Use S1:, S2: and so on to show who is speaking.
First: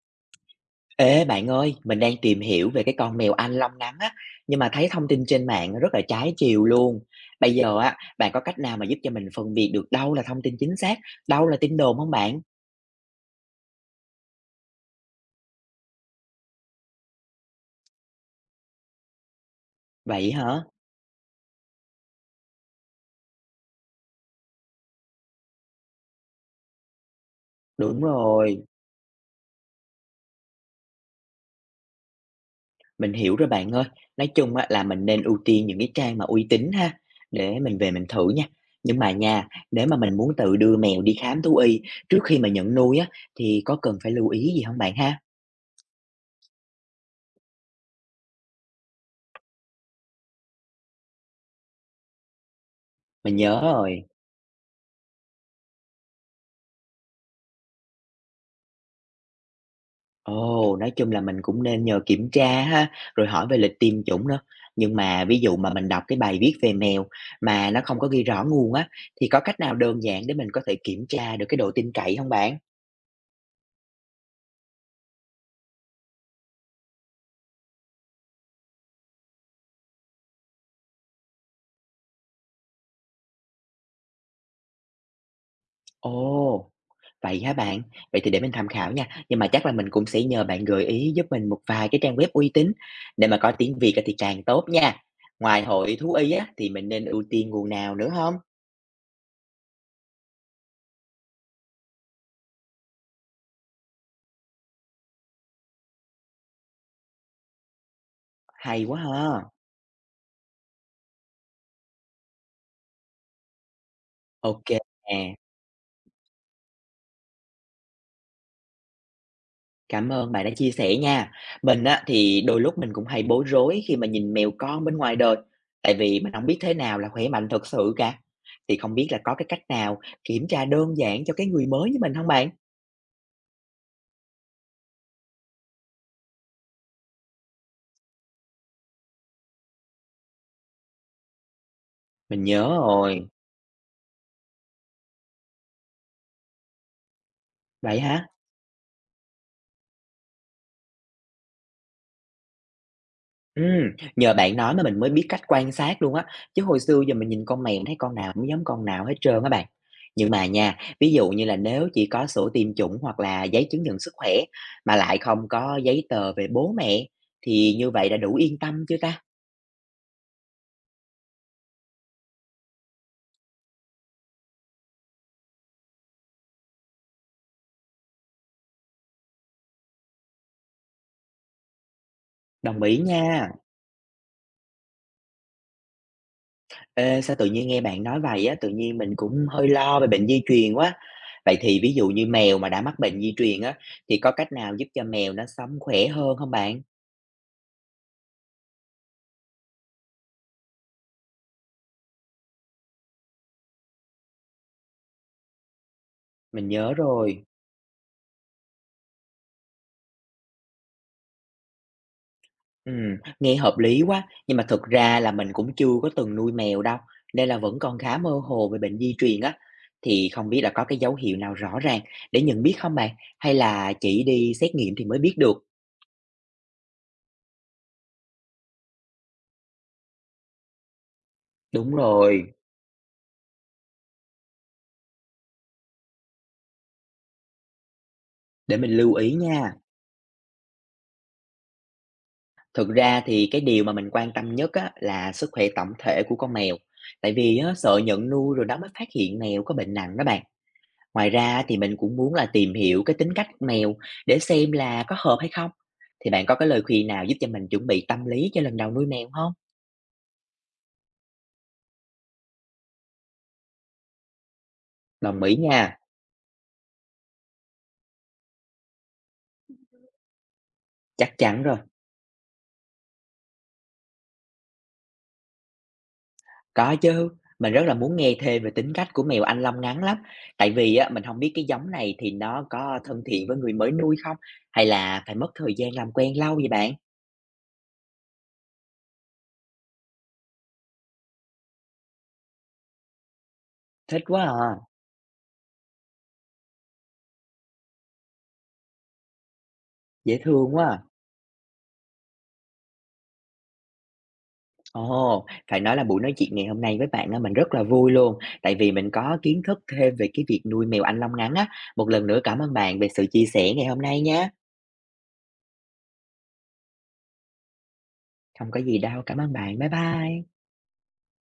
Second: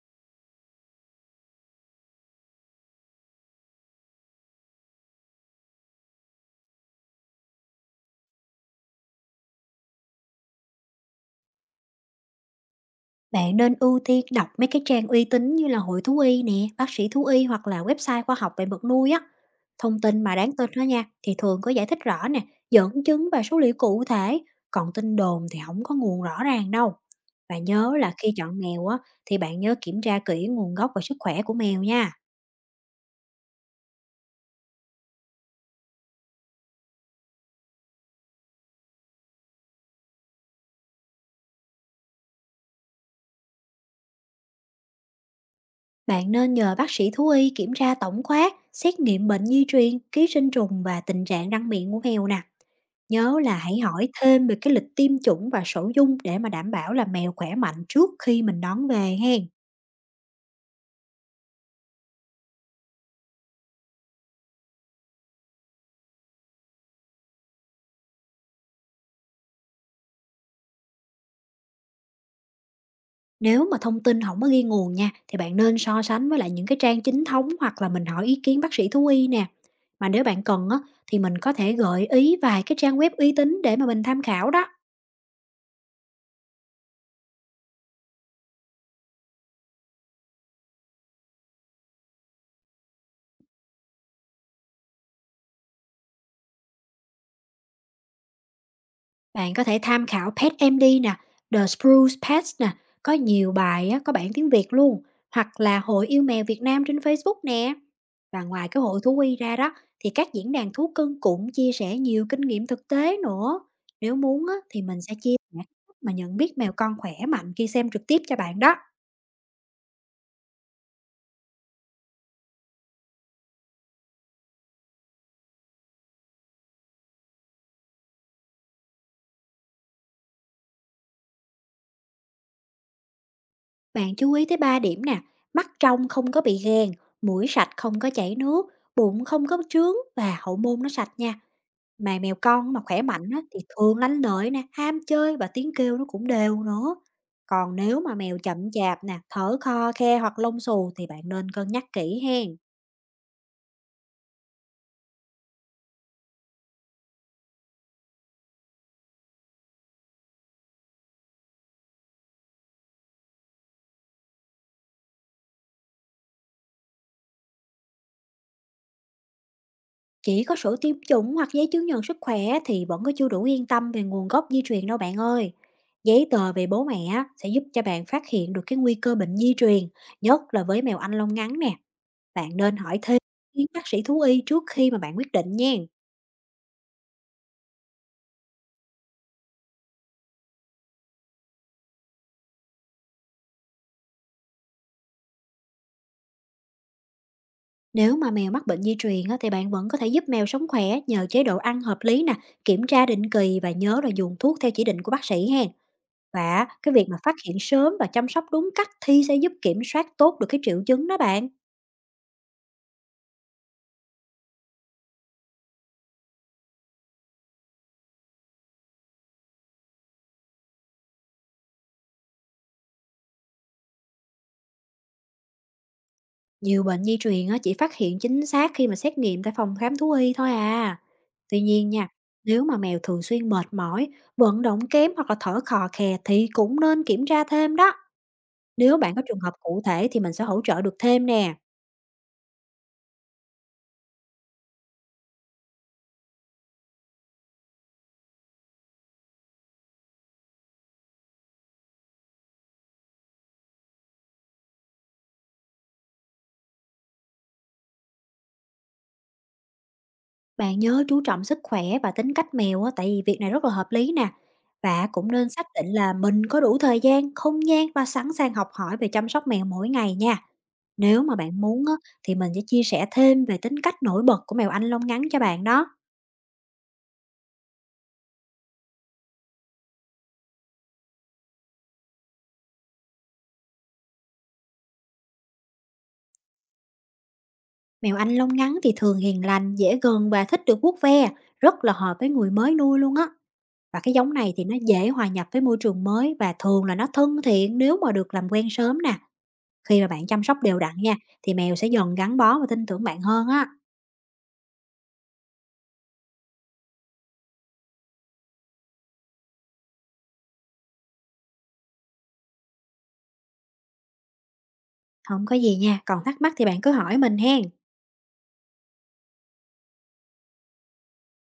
S1: Ê bạn ơi, mình đang tìm hiểu về cái con mèo Anh lông ngắn á, nhưng mà thấy thông tin trên mạng rất là trái chiều luôn. Bây giờ á, bạn có cách nào mà giúp cho mình phân biệt được đâu là thông tin chính xác, đâu là tin đồn không bạn?
S2: Bạn nên ưu tiên đọc mấy cái trang uy tín như là Hội thú y nè, bác sĩ thú y hoặc là website khoa học về vật nuôi á. Thông tin
S1: Vậy
S2: mà đáng
S1: hả?
S2: tin đó nha, thì thường có giải thích rõ nè, dẫn chứng và số liệu cụ thể, còn tin đồn thì không có nguồn rõ ràng đâu. Và nhớ
S1: Đúng
S2: là khi chọn
S1: rồi,
S2: mèo á, thì bạn nhớ kiểm tra kỹ nguồn gốc và sức khỏe của mèo nha.
S1: mình hiểu rồi bạn ơi. Nói chung á, là mình nên ưu tiên những cái trang mà uy tín ha, để mình về mình thử nha. Nhưng mà nha, nếu mà mình muốn tự đưa mèo đi khám thú y trước khi mà nhận nuôi á, thì có cần phải lưu ý gì không bạn ha?
S2: Bạn nên nhờ bác sĩ thú y kiểm tra tổng quát, xét nghiệm bệnh di truyền, ký sinh trùng và tình trạng răng miệng của mèo nè.
S1: Mình
S2: Nhớ là
S1: nhớ
S2: hãy
S1: rồi.
S2: hỏi thêm về cái lịch tiêm chủng và sổ dung để mà đảm bảo là mèo khỏe mạnh trước khi mình đón về hen.
S1: Ồ, nói chung là mình cũng nên nhờ kiểm tra ha, rồi hỏi về lịch tiêm chủng nữa. Nhưng mà ví dụ mà mình đọc cái bài viết về mèo mà nó không có ghi rõ nguồn á, thì có cách nào đơn giản để mình có thể kiểm tra được cái độ tin cậy không bạn?
S2: Nếu mà thông tin không có ghi nguồn nha, thì bạn nên so sánh với lại những cái trang chính thống hoặc là mình hỏi ý kiến bác sĩ thú y nè. Mà nếu bạn cần á, thì mình có thể gợi ý vài cái trang web uy tín để mà mình tham khảo đó.
S1: Ồ, vậy hả bạn? Vậy thì để mình tham khảo nha. Nhưng mà chắc là mình cũng sẽ nhờ bạn gợi ý giúp mình một vài cái trang web uy tín để mà có tiếng Việt á thì càng tốt nha. Ngoài hội thú y á, thì mình nên ưu tiên nguồn nào nữa không?
S2: Bạn có thể tham khảo PetMD nè, The Spruce Pets nè, có nhiều bài á, có bản tiếng Việt luôn, hoặc là Hội Yêu Mèo Việt Nam trên Facebook nè. Và ngoài cái
S1: Hay quá
S2: hội thú y
S1: ha.
S2: ra đó, thì các diễn đàn thú cưng cũng chia sẻ nhiều kinh nghiệm thực tế nữa. Nếu muốn á,
S1: Ok,
S2: thì mình sẽ
S1: nè.
S2: chia sẻ cách mà nhận biết mèo con khỏe mạnh khi xem trực tiếp cho bạn đó.
S1: Cảm ơn bạn đã chia sẻ nha. Mình á, thì đôi lúc mình cũng hay bối rối khi mà nhìn mèo con bên ngoài đời, tại vì mình không biết thế nào là khỏe mạnh thật sự cả. Thì không biết là có cái cách nào kiểm tra đơn giản cho cái người mới như mình không bạn?
S2: Bạn chú ý tới 3 điểm nè, mắt trong không có bị gàn, mũi sạch không có chảy nước, bụng không có trướng và hậu môn nó sạch nha. Mà mèo
S1: Mình
S2: con
S1: nhớ
S2: mà khỏe
S1: rồi,
S2: mạnh á, thì thường lanh lợi nè, ham chơi và tiếng kêu nó cũng đều nữa. Còn
S1: vậy
S2: nếu mà
S1: hả?
S2: mèo chậm chạp nè, thở khò khe hoặc lông xù thì bạn nên cân nhắc kỹ hen.
S1: Ừm, Nhờ bạn nói mà mình mới biết cách quan sát luôn á, chứ hồi xưa giờ mình nhìn con này mình thấy con nào cũng giống con nào hết trơn á bạn. Nhưng mà nha, ví dụ như là nếu chỉ có sổ tiêm chủng hoặc là giấy chứng nhận sức khỏe mà lại không có giấy tờ về bố mẹ thì như vậy đã đủ yên tâm chưa ta?
S2: Chỉ có sổ tiêm chủng hoặc giấy chứng nhận sức khỏe thì vẫn có chưa đủ yên tâm về nguồn gốc di truyền đâu bạn ơi. Giấy tờ về bố mẹ á, sẽ giúp cho bạn phát hiện được cái nguy cơ bệnh di truyền, nhất là với mèo Anh lông ngắn nè. Bạn nên
S1: Đồng ý
S2: hỏi thêm
S1: nha.
S2: ý kiến bác sĩ thú y trước khi mà bạn quyết định nha.
S1: Ê, sao tự nhiên nghe bạn nói vậy á, tự nhiên mình cũng hơi lo về bệnh di truyền quá. Vậy thì ví dụ như mèo mà đã mắc bệnh di truyền á thì có cách nào giúp cho mèo nó sống khỏe hơn không bạn?
S2: Nếu mà mèo mắc bệnh di truyền á, thì bạn vẫn có thể giúp mèo sống khỏe nhờ chế độ ăn hợp lý nè, kiểm tra định kỳ và nhớ là dùng thuốc theo chỉ định của bác sĩ hen. Và
S1: Mình nhớ
S2: cái việc mà phát
S1: rồi.
S2: hiện sớm và chăm sóc đúng cách thì sẽ giúp kiểm soát tốt được cái triệu chứng đó bạn.
S1: Nghe hợp lý quá, nhưng mà thực ra là mình cũng chưa có từng nuôi mèo đâu, nên là vẫn còn khá mơ hồ về bệnh di truyền á. Thì không biết là có cái dấu hiệu nào rõ ràng để nhận biết không bạn? Hay là chỉ đi xét nghiệm thì mới biết được?
S2: Nhiều bệnh di truyền á, chỉ phát hiện chính xác khi mà xét nghiệm tại phòng khám thú y thôi à. Tuy nhiên
S1: Đúng
S2: nha,
S1: rồi,
S2: nếu mà mèo thường xuyên mệt mỏi, vận động kém hoặc là thở khò khè thì cũng nên kiểm tra thêm đó.
S1: để mình
S2: Nếu
S1: lưu
S2: bạn có
S1: ý
S2: trường hợp
S1: nha.
S2: cụ thể thì mình sẽ hỗ trợ được thêm nè.
S1: Thực ra thì cái điều mà mình quan tâm nhất á, là sức khỏe tổng thể của con mèo. Tại vì á, sợ nhận nuôi rồi đó mới phát hiện mèo có bệnh nặng đó bạn. Ngoài ra thì mình cũng muốn là tìm hiểu cái tính cách mèo để xem là có hợp hay không. Thì bạn có cái lời khuyên nào giúp cho mình chuẩn bị tâm lý cho lần đầu nuôi mèo không?
S2: Bạn nhớ chú trọng sức khỏe và tính cách mèo á, tại vì việc này rất là hợp lý nè. Và cũng
S1: Đồng
S2: nên
S1: ý
S2: xác định
S1: nha,
S2: là mình có đủ thời gian, không gian và sẵn sàng học hỏi về chăm sóc mèo mỗi ngày nha. Nếu mà
S1: chắc
S2: bạn
S1: chắn rồi.
S2: muốn á, thì mình sẽ chia sẻ thêm về tính cách nổi bật của mèo Anh lông ngắn cho bạn đó.
S1: Có chứ, mình rất là muốn nghe thêm về tính cách của mèo Anh Long ngắn lắm. Tại vì á, mình không biết cái giống này thì nó có thân thiện với người mới nuôi không? Hay là phải mất thời gian làm quen lâu vậy bạn?
S2: Mèo Anh lông ngắn thì thường hiền lành, dễ gần và thích được vuốt ve, rất là hợp với người mới nuôi luôn á. Và cái
S1: Thích
S2: giống
S1: quá
S2: này thì
S1: à,
S2: nó dễ hòa nhập với môi trường mới và thường là nó thân thiện nếu mà được làm quen sớm nè. Khi mà bạn
S1: dễ
S2: chăm sóc
S1: thương
S2: đều
S1: quá
S2: đặn
S1: à.
S2: nha, thì mèo sẽ dần gắn bó và tin tưởng bạn hơn á.
S1: Ồ, phải nói là buổi nói chuyện ngày hôm nay với bạn á, mình rất là vui luôn, tại vì mình có kiến thức thêm về cái việc nuôi mèo Anh Long ngắn á. Một lần nữa cảm ơn bạn về sự chia sẻ ngày hôm nay nhé.
S2: Không có gì nha, còn thắc mắc thì bạn cứ hỏi mình hen.
S1: Không có gì đâu, cảm ơn bạn. Bye bye.